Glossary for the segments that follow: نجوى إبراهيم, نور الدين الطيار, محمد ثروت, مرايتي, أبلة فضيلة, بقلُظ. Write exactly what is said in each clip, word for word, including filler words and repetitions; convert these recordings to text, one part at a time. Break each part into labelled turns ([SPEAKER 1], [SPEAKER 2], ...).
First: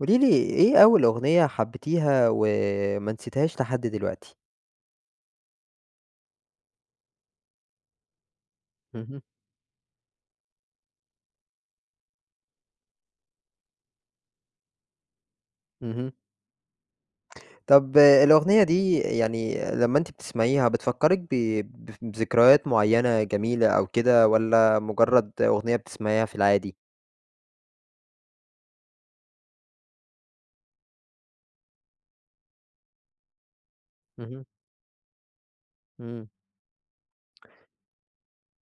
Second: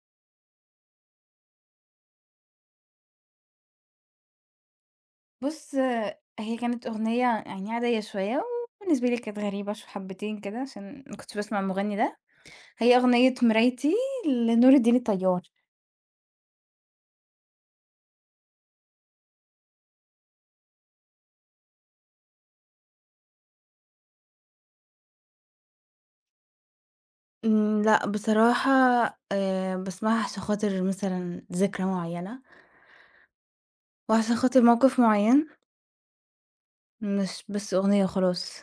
[SPEAKER 1] قولي لي إيه أول أغنية حبيتيها وما نسيتيهاش لحد دلوقتي؟
[SPEAKER 2] بُص، هي كانت أغنية يعني عادية شوية، وبالنسبة لي
[SPEAKER 1] اهم،
[SPEAKER 2] كانت غريبة ش حبتين كده عشان ما كنتش باسمع المغني ده. هي أغنية مرايتي لنور الدين الطيار.
[SPEAKER 1] اهم. طب آه، الأغنية دي يعني لمّا أنتِ بتسمعيها بتفكّرِك ب ب بذكريات معيّنة جميلة أو كده والّا مجرّد أغنية بتسمعيها في العادي؟
[SPEAKER 2] إمم، لأ بصراحة آآ، باسمعها عشان خاطر مثلًا ذكرى معيّنة، وعشان
[SPEAKER 1] اهم،
[SPEAKER 2] خاطر موقف معيّن.
[SPEAKER 1] إمم.
[SPEAKER 2] مش بس أغنية وخلاص.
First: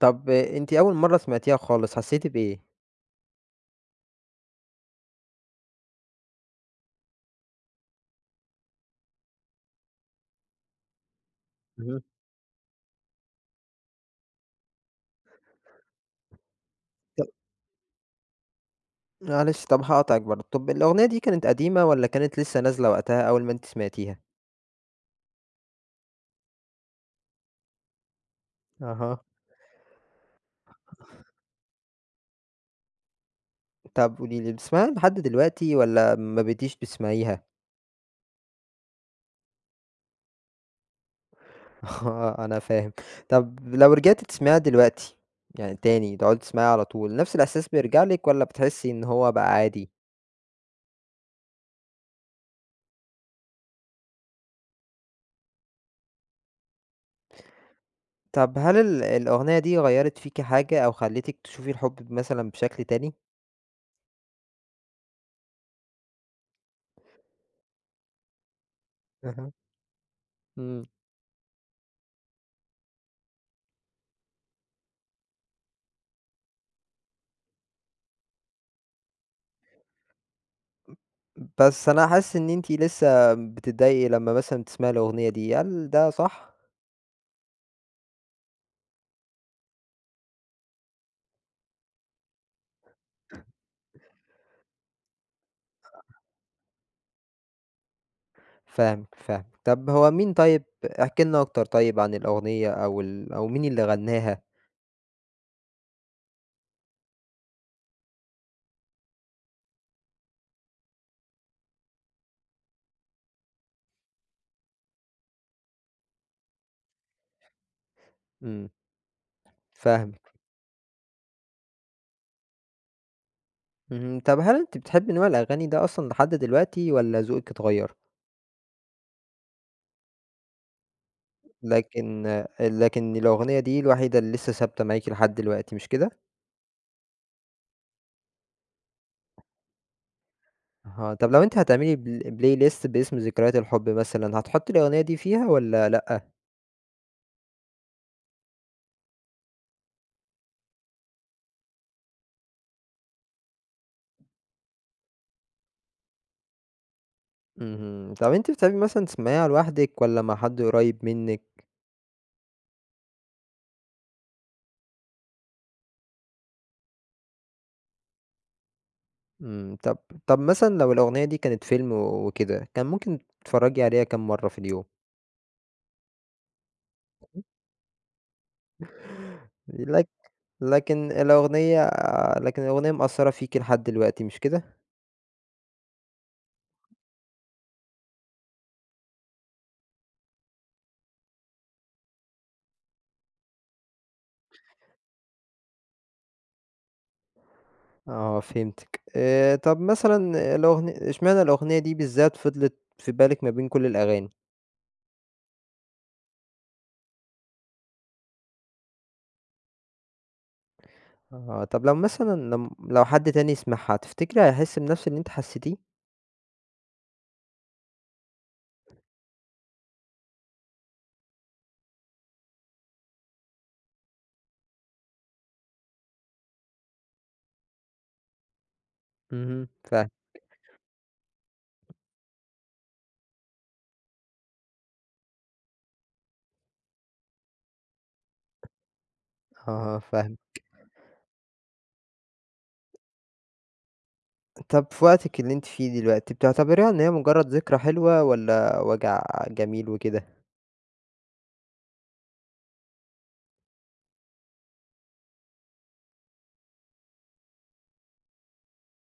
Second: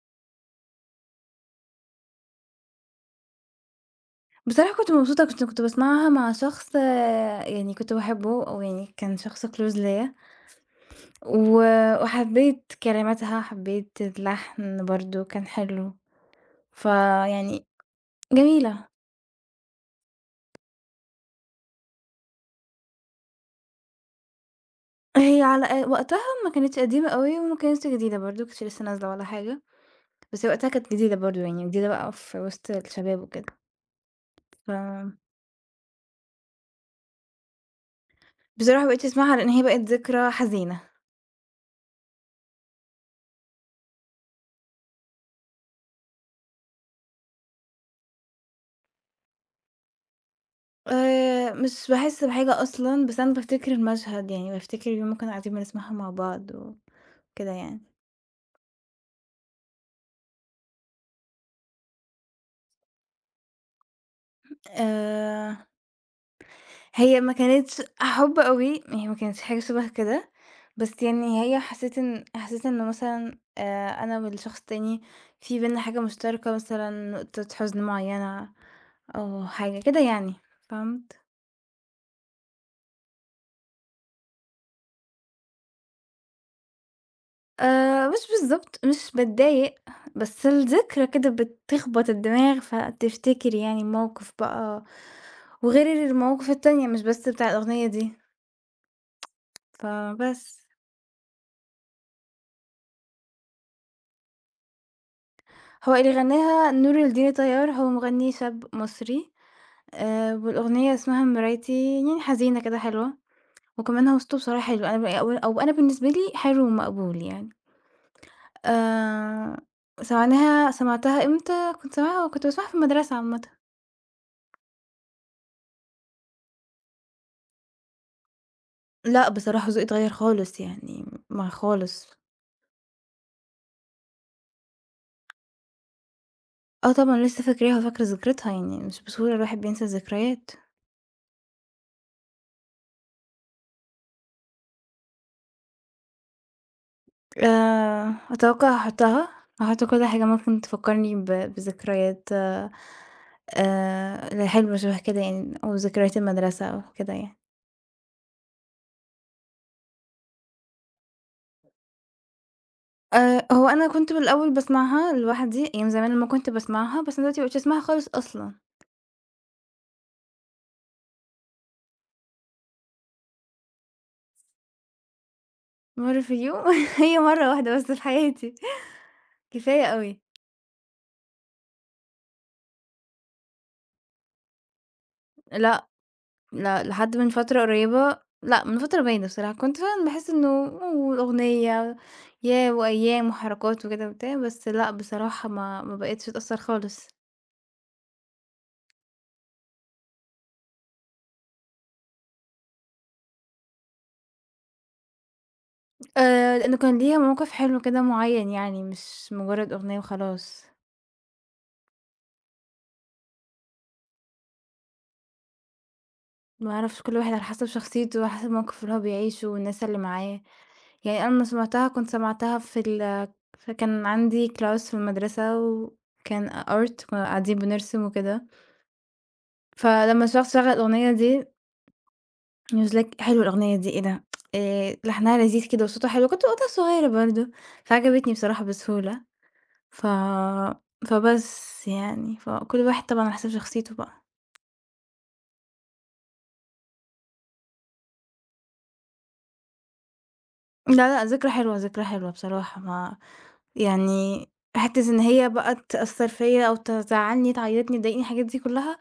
[SPEAKER 1] طب آه، أنتِ أول مرّة سمعتيها خالص حسّيتِ بإيه؟
[SPEAKER 2] بصراحة كنت مبسوطة، كنت كنت باسمعها مع شخص آه، يعني كنت باحبه أو يعني كان شخص close ليّا، و
[SPEAKER 1] اهم.
[SPEAKER 2] وحبيت كلماتها، حبيت اللحن برضه كان حلو.
[SPEAKER 1] ط
[SPEAKER 2] فيعني جميلة.
[SPEAKER 1] معلش طب هاقاطعِك برضه، طب الأغنية دي كانت قديمة والّا كانت لسه نازلة وقتها أول ما أنتِ سمعتيها؟
[SPEAKER 2] هي على أ وقتها ما كانتش قديمة أوي وما كانتش جديدة برضه، ما كانتش لسه نازلة
[SPEAKER 1] أها.
[SPEAKER 2] ولا حاجة، بس وقتها كانت جديدة برضه، يعني جديدة بقى في وسط الشباب وكده.
[SPEAKER 1] طب قولي لي
[SPEAKER 2] ف
[SPEAKER 1] بتسمعيها لحد دلوقتي والّا ما بقيتيش بتسمعيها؟
[SPEAKER 2] بصراحة ما بقيتش أسمعها لإن هي بقت ذكرى حزينة.
[SPEAKER 1] آه، أنا فاهم. طب لو رجعتِ تسمعيها دلوقتي، يعني تاني تقعدي تسمعيها على طول، نفس الإحساس بيرجع لِك والّا بتحسّي إن هو بقى عادي؟
[SPEAKER 2] آآ مش باحس بحاجة أصلًا، بس أنا بافتكر المشهد، يعني بافتكر اليوم ما كنا قاعدين بنسمعها مع بعض وكده يعني.
[SPEAKER 1] طب هل ال الأغنية دي غيّرت فيكِ حاجة أو خلّتِك تشوفي الحب مثلًا بشكل تاني؟
[SPEAKER 2] آآ هي ما كانتش حُب أوي، هي ما كانتش
[SPEAKER 1] أها.
[SPEAKER 2] حاجة شبه كده،
[SPEAKER 1] إمم.
[SPEAKER 2] بس يعني هي حسيت إن حسيت إنه مثلًا آآ، أنا والشخص التاني في بيننا حاجة مشتركة مثلًا نقطة حزن معيّنة أو حاجة كده يعني، فهمت؟
[SPEAKER 1] بس أنا حاسس إن أنتِ لسه بتتضايقي لمّا مثلًا بتسمعي الأغنية دي، هل ده صح؟
[SPEAKER 2] آآ، مش بالضبط، مش باتضايق، بس الذكرى كده بتخبط الدماغ، فتفتكر يعني الموقف بقى وغير المواقف التانية مش بس بتاع الأغنية دي.
[SPEAKER 1] فاهمِك، فاهمِك. طب هو مين
[SPEAKER 2] فبس.
[SPEAKER 1] طيب احكي لنا أكتر طيب عن الأغنية أو ال أو مين اللي غنّاها؟
[SPEAKER 2] هو اللي غناها نور الدين طيار، هو مغني شاب مصري. آآ والأغنية اسمها مرايتي، يعني حزينة كده حلوة، وكمان هو صوته بصراحة حلو. أنا ب أو أو أنا بالنسبة لي حلو ومقبول يعني.
[SPEAKER 1] إمم،
[SPEAKER 2] آآ
[SPEAKER 1] فاهمِك.
[SPEAKER 2] سمعناها سمعتها إمتى؟ كنت سامعاها كنت باسمعها في المدرسة عامةً.
[SPEAKER 1] اهم، طب هل أنتِ بتحبي نوع الأغاني ده أصلًا لحد دلوقتي والّا ذوقِك اتغيّر؟
[SPEAKER 2] لأ بصراحة ذوقي اتغيّر خالص يعني، ما خالص.
[SPEAKER 1] لكن لكن الأغنية دي الوحيدة اللي لسه ثابتة معاكِ لحد دلوقتي مش كده؟
[SPEAKER 2] آه طبعًا لسه فاكراها وفاكرة ذكرتها، يعني مش بسهولة الواحد بينسى الذكريات.
[SPEAKER 1] أها، طب لو أنتِ هتعملي بل playlist باسم ذكريات الحب مثلًا، هتحطّي الأغنية دي فيها والّا لأ؟
[SPEAKER 2] آآ أتوقع هاحُطّها، هاحُط كل حاجة ممكن تفكّرني ب بذكريات آآ الحلوة شبه كده يعني أو ذكريات المدرسة أو كده يعني.
[SPEAKER 1] اهم، طب أنتِ بتحبي مثلًا تسمعيها لوحدِك والّا مع حد قريب منِّك؟
[SPEAKER 2] آآ هو أنا كنت بالأول باسمعها لوحدي، أيام زمان لمّا كنت باسمعها، بس أنا دلوقتي ما بقيتش أسمعها خالص أصلًا.
[SPEAKER 1] إمم، طب طب مثلًا لو الأغنية دي كانت فيلم و- وكده، كان ممكن تتفرّجي عليها كام مرّة في اليوم؟
[SPEAKER 2] مرّة في اليوم هي مرّة واحدة بس في حياتي، كفاية
[SPEAKER 1] لك
[SPEAKER 2] أوي.
[SPEAKER 1] لكن الأغنية لكن الأغنية مأثّرة فيكِ لحد دلوقتي مش كده؟
[SPEAKER 2] لأ لأ، لحد من فترة قريبة لأ، من فترة باينة بصراحة، كنت فعلًا باحس إنه والأغنية ياه وأيام وحركات وكده وبتاع، بس لأ بصراحة ما ما بقيتش أتأثّر خالص.
[SPEAKER 1] آه فهمتِك. آآ طب مثلًا الأغن إشمعنى الأغنية دي بالذات فضلت في بالِك ما بين كل الأغاني؟
[SPEAKER 2] آآ، لإنه كان ليها موقِف حلو كده معيّن يعني، مش مجرّد أغنية وخلاص.
[SPEAKER 1] آه، طب لو مثلًا لم لو حد تاني يسمعها تفتكري هيحس بنفس اللي أنتِ حسيتيه؟
[SPEAKER 2] ما أعرفش، كل واحد على حسب شخصيته وعلى حسب الموقِف اللي هو بيعيشه والناس اللي معاه. يعني أنا لمّا سمعتها كنت سمعتها في ال فكان عندي class في المدرسة وكان art كُنّا قاعدين بنرسم وكده،
[SPEAKER 1] اهم، فاهم
[SPEAKER 2] فلمّا الشخص شغّل الأغنية دي نزلك حلوة الأغنية دي، إيه ده؟ آآ لحنها لذيذ كده وصوتها حلو، كنت وقتها صغيرة برضه، فعجبتني بصراحة بسهولة.
[SPEAKER 1] آه،
[SPEAKER 2] ف
[SPEAKER 1] فاهمِك.
[SPEAKER 2] فبس يعني، فكل واحد طبعًا على حسب شخصيته بقى.
[SPEAKER 1] طب في وقتِك اللي أنتِ فيه دلوقتي بتعتبريها إن هي مجرد ذكرى حلوة والّا وجع جميل وكده؟
[SPEAKER 2] لا، لأ، ذكرى حلوة، ذكرى حلوة بصراحة. ما يعني حتّة إن هي بقى تأثّر فيّا أو تزعّلني، تعيّطني، تضايقني، الحاجات دي كلّها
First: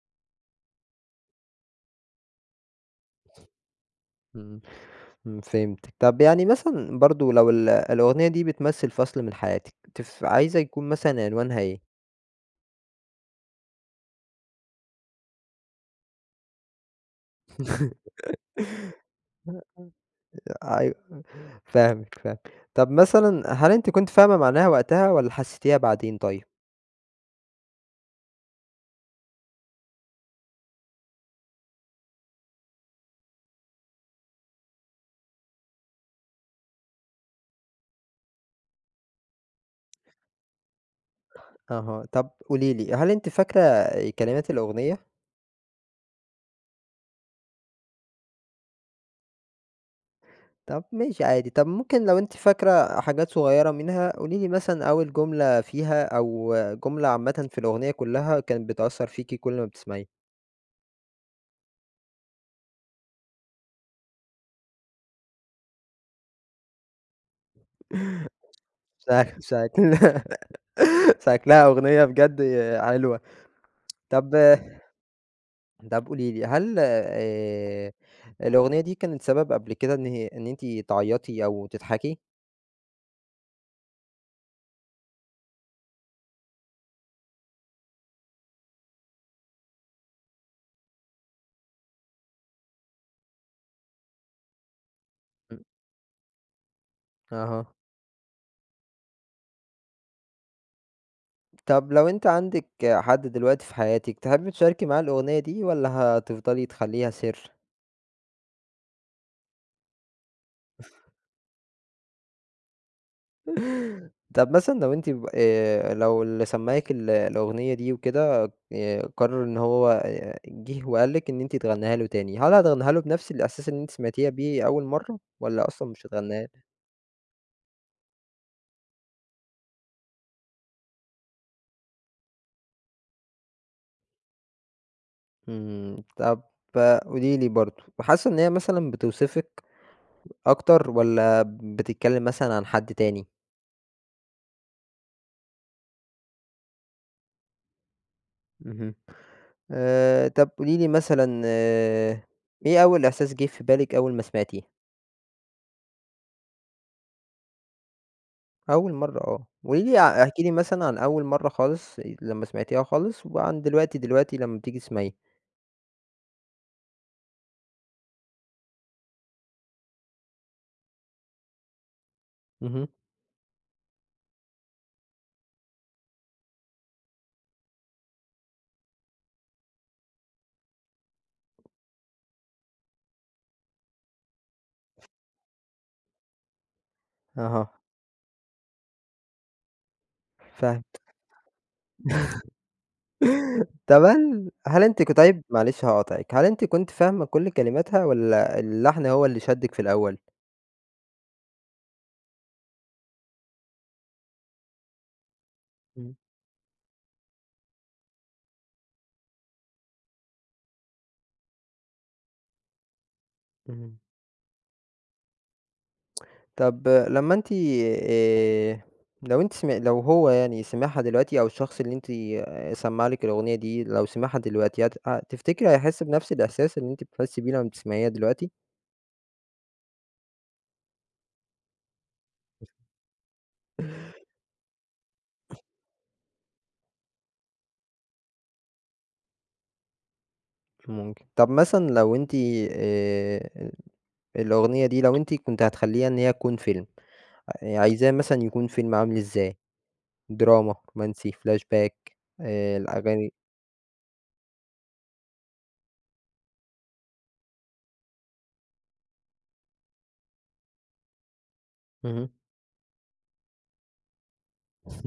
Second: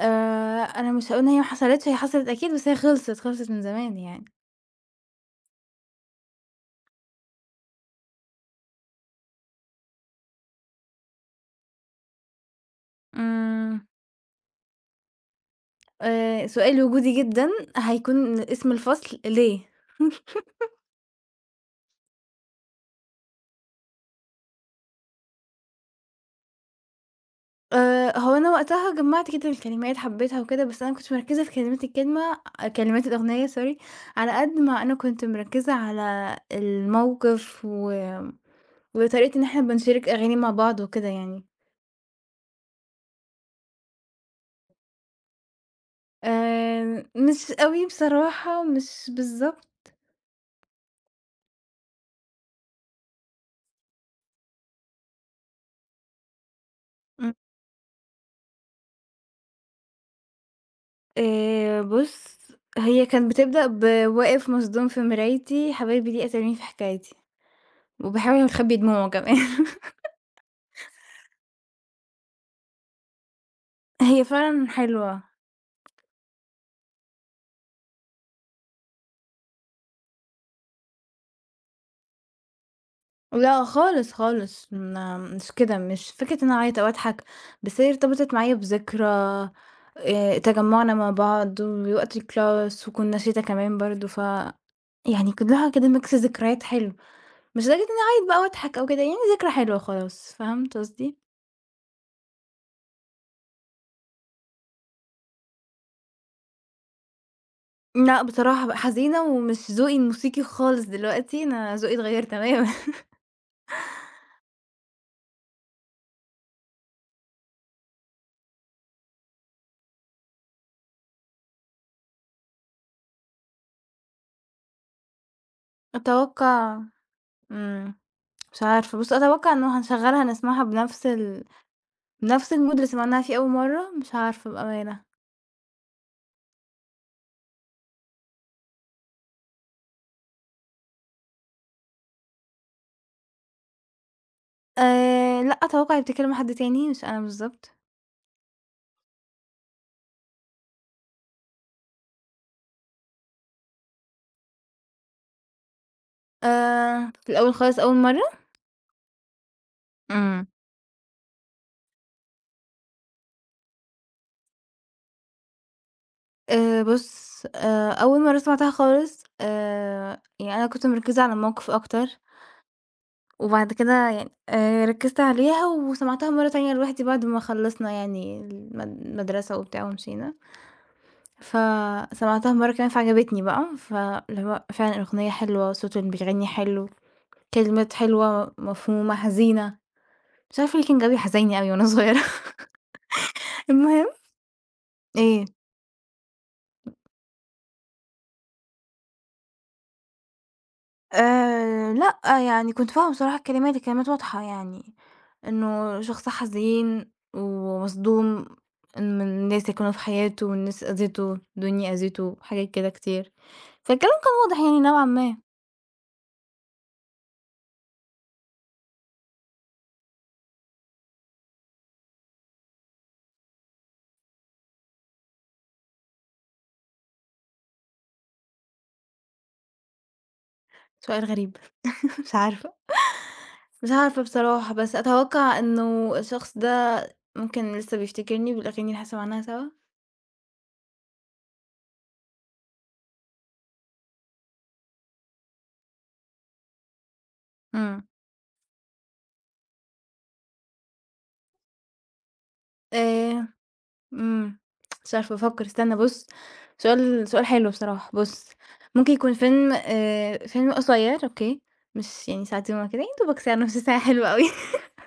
[SPEAKER 2] آآ أنا مش هاقول إن هي ما حصلتش، هي حصلت أكيد، بس هي خلصت، خلصت من زمان يعني.
[SPEAKER 1] إمم، إمم، فهمتِك. طب يعني مثلًا برضه لو ال الأغنية دي بتمثل فصل من حياتِك تف عايزة يكون مثلًا عنوانها إيه؟
[SPEAKER 2] إمم، آآ سؤال وجودي جدًا، هيكون اسم الفصل ليه؟
[SPEAKER 1] أيوه فاهمِك، فاهمِك. طَب مثلًا هل أنتِ كنتِ فاهمة معناها وقتها والّا حسيتيها بعدين طيب؟
[SPEAKER 2] آآ، هو أنا وقتها جمّعت كده الكلمات حبيتها وكده، بس أنا ما كنتش مركّزة في كلمات الكلمة كلمات الأغنية sorry، على قد ما أنا كنت مركّزة على الموقف و وطريقة إن إحنا بنشارك أغاني مع بعض وكده يعني.
[SPEAKER 1] أها، طَب قولي لي، هل أنتِ فاكرة كلمات الأغنية؟
[SPEAKER 2] آآ، مش أوي بصراحة، مش بالضبط.
[SPEAKER 1] طَب ماشي عادي، طَب ممكن لو أنتِ فاكرة حاجات صغيّرة منها قولي لي مثلًا أول جملة فيها أو جملة
[SPEAKER 2] إمم،
[SPEAKER 1] عامةً في الأغنية كلّها كانت بتأثّر فيكِ كل ما بتسمعيها.
[SPEAKER 2] آآ، بُص، هي كانت بتبدأ بواقف مصدوم في مرايتي، حبايبي ليه قتلوني في حكايتي، وباحاول أخبّي دموعه كمان.
[SPEAKER 1] شك شكل شكلها أغنية بجد حلوة.
[SPEAKER 2] هي
[SPEAKER 1] طَب
[SPEAKER 2] فعلًا حلوة.
[SPEAKER 1] طب قولي لي، هل آآ الأغنية دي كانت سبب قبل كده إن هي إن أنتِ تعيّطي أو تضحكي؟
[SPEAKER 2] لأ خالص، خالص، ما مش كده، مش فكرة إن أنا أعيط أو أضحك، بس هي ارتبطت معايا بذكرى، آآ، تجمُّعنا مع بعض ووقت الclass وكنا شتا كمان برضه. ف يعني
[SPEAKER 1] إمم.
[SPEAKER 2] كلّها كده mix ذكريات حلو،
[SPEAKER 1] أها.
[SPEAKER 2] مش لدرجة إنّي أعيط بقى وأضحك أو كده، يعني ذكرى حلوة خلاص، فهمت قصدي؟
[SPEAKER 1] طب لو أنتِ عندِك حد دلوقتي في حياتِك، تحبّي تشاركي معاه الأغنية دي والّا هتفضلي تخلّيها سِر؟
[SPEAKER 2] لأ بصراحة بقى حزينة ومش ذوقي الموسيقي خالص دلوقتي، أنا ذوقي اتغيّر تمامًا.
[SPEAKER 1] طب مثلًا لو أنتِ ب آآ لو اللي سمّعِك ال الأغنية دي وكده آآ قرّر إن هو آآ جِه وقال لِك إن أنتِ تغنّيها له تاني، هل هتغنّيها له بنفس الإحساس اللي أنتِ سمعتيها بيه أول مرّة والّا أصلًا مش هتغنّيها؟
[SPEAKER 2] أتوقّع إمم، مش عارفة، بُص أتوقّع إنه هنشغّلها نسمعها بنفس ال نفس الmood اللي سمعناها فيه أول مرّة؟ مش عارفة بأمانة.
[SPEAKER 1] إمم، طب قولي لي برضه، حاسة إن هي مثلًا بتوصفِك أكتر والّا بتتكلم مثلًا عن حد تاني؟
[SPEAKER 2] آآ لأ، أتوقع هي بتتكلم مع حد تاني مش أنا بالضبط.
[SPEAKER 1] اهم. آآ، طب قولي لي مثلًا آآ، إيه أول إحساس جه في بالِك أول ما سمعتيه؟
[SPEAKER 2] آآ في الأول خالص أول مرّة.
[SPEAKER 1] أول مرة آه، قولي لي ع احكي
[SPEAKER 2] إمم.
[SPEAKER 1] لي مثلًا عن أول مرة خالص إيه، لمّا سمعتيها خالص، وعن دلوقتي، دلوقتي لمّا بتيجي تسمعيها.
[SPEAKER 2] آآ بُص، آآ أول مرّة سمعتها خالص آآ يعني أنا كنت مركّزة على الموقف أكتر،
[SPEAKER 1] اهم.
[SPEAKER 2] وبعد كده يعني آآ ركّزت عليها وسمعتها مرّة تانية لوحدي بعد ما خلّصنا يعني المد المدرسة وبتاع ومشينا، فسمعتها مرّة كمان فعجبتني بقى، فاللي هو فعلًا الأغنية حلوة، صوته اللي بيغني حلو.
[SPEAKER 1] أها،
[SPEAKER 2] كلمات حلوة، مفهومة، حزينة، مش عارفة
[SPEAKER 1] فاهم.
[SPEAKER 2] ليه كان جوي حزيني أوي وأنا صغيرة.
[SPEAKER 1] طب
[SPEAKER 2] المهم
[SPEAKER 1] هل هل أنتِ ك طيب
[SPEAKER 2] إيه،
[SPEAKER 1] معلش هاقاطعِك، هل أنتِ كنتِ فاهمة كل كلماتها والّا اللحن هو اللي شدِّك في الأول؟
[SPEAKER 2] آآ لأ، يعني كنت فاهمة بصراحة الكلمات، الكلمات واضحة يعني إنه
[SPEAKER 1] إمم،
[SPEAKER 2] شخص حزين ومصدوم من الناس اللي كانوا في حياته والناس أذيته، الدنيا أذيته، حاجات كده كتير،
[SPEAKER 1] اهم.
[SPEAKER 2] فالكلام كان واضح يعني نوعًا ما.
[SPEAKER 1] طب لمّا أنتِ آآ لو أنتِ سم لو هو يعني سمعها دلوقتي أو الشخص اللي أنتِ آآ سمّاع لِك الأغنية دي لو سمعها دلوقتي هت ه تفتكري هيحس بنفس الإحساس اللي أنتِ بتحسّي بيه لمّا بتسمعيها دلوقتي؟
[SPEAKER 2] سؤال غريب. مش عارفة، مش عارفة بصراحة، بس أتوقع إنه الشخص ده ممكن لسه بيفتكرني بالأغاني اللي إحنا سمعناها سوا.
[SPEAKER 1] ممكن. طب مثلًا لو أنتِ آآ الأغنية دي لو أنتِ كنتِ هتخلّيها إن هي تكون فيلم، آآ
[SPEAKER 2] إمم.
[SPEAKER 1] عايزاه مثلًا يكون فيلم عامل إزاي؟ دراما، رومانسي، flashback آآ الأغاني
[SPEAKER 2] آآ إمم. مش عارفة بافكّر، استنى بُص، سؤال سؤال حلو بصراحة. بُص، ممكن يكون فيلم آآ فيلم قصيّر أوكي، مش
[SPEAKER 1] اهم.
[SPEAKER 2] يعني ساعتين والّا كده، يا دوبك ساعة، نُص ساعة حلو أوي.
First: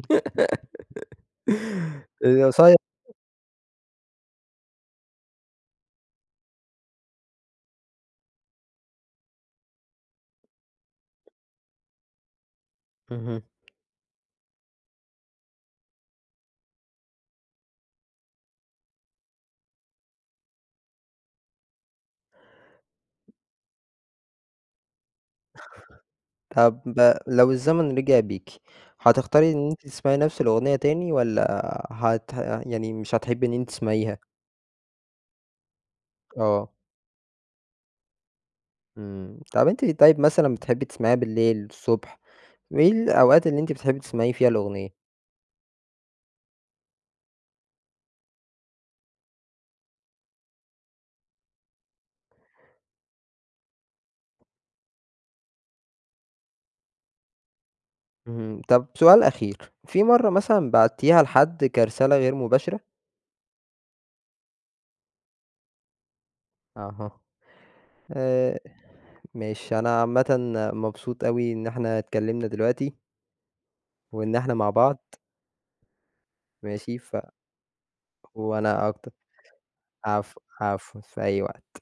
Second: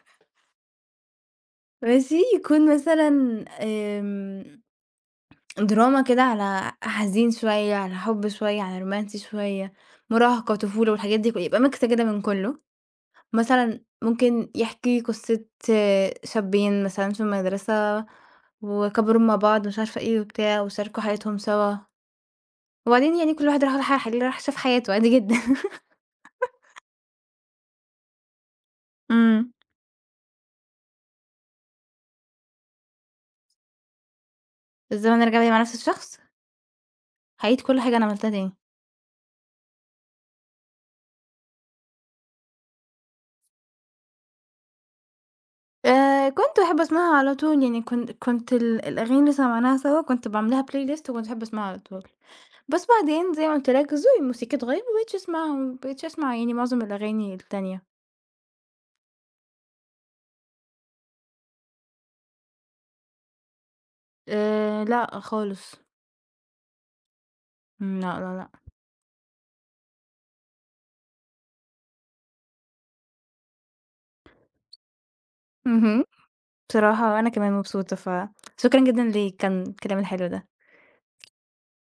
[SPEAKER 2] ماشي،
[SPEAKER 1] آآ
[SPEAKER 2] يكون
[SPEAKER 1] قصيّر.
[SPEAKER 2] مثلًا آمم دراما كده على حزين شوية، على حُب شوية، على رومانسي شوية، مراهقة، طفولة والحاجات دي ك يبقى mix كده من كُلّه.
[SPEAKER 1] اهم.
[SPEAKER 2] مثلًا ممكن يحكي قصّة آه، شابين مثلًا في المدرسة وكبروا مع بعض ومش عارفة إيه وبتاع وشاركوا حياتهم سوا. وبعدين يعني كل واحد راح راح ح راح شاف حياته عادي جدا.
[SPEAKER 1] طب لو الزمن رجع بيكِ، هتختاري
[SPEAKER 2] إمم.
[SPEAKER 1] إن أنتِ تسمعي نفس الأغنية تاني والّا هت يعني مش هتحبي إن أنتِ تسمعيها؟
[SPEAKER 2] الزمن رجع بيا مع نفس الشخص،
[SPEAKER 1] آه،
[SPEAKER 2] هاعيد كل حاجة أنا عملتها تاني.
[SPEAKER 1] إمم، طب أنتِ طيب مثلًا بتحبي تسمعيها بالليل، الصبح، إيه الأوقات اللي أنتِ بتحبي تسمعي فيها الأغنية؟
[SPEAKER 2] آآ كنت باحب أسمعها على طول، يعني كنت كنت ال الأغاني اللي سمعناها سوا كنت باعمل لها بلاي ليست وكنت باحب أسمعها على طول. بس بعدين زي ما قُلت لك ذوقي الموسيقي اتغيّر، ما بقيتش أسمعها ما بقيتش أسمع يعني معظم الأغاني التانية.
[SPEAKER 1] اهم، طب سؤال أخير، في مرّة مثلًا بعتيها لحد كرسالة غير مباشرة؟
[SPEAKER 2] آآ لأ خالص.
[SPEAKER 1] أها،
[SPEAKER 2] إمم، لا، لا، لأ.
[SPEAKER 1] آآ، ماشي، أنا عامةً مبسوط أوي إن إحنا اتكلمنا دلوقتي، وإن إحنا مع بعض،
[SPEAKER 2] اهم.
[SPEAKER 1] ماشي، ف
[SPEAKER 2] بصراحة أنا كمان مبسوطة، فشكرًا
[SPEAKER 1] وأنا
[SPEAKER 2] جدًا
[SPEAKER 1] أكتر،
[SPEAKER 2] لكان الكلام الحلو
[SPEAKER 1] عفو،
[SPEAKER 2] ده.
[SPEAKER 1] عفو، في أي وقت.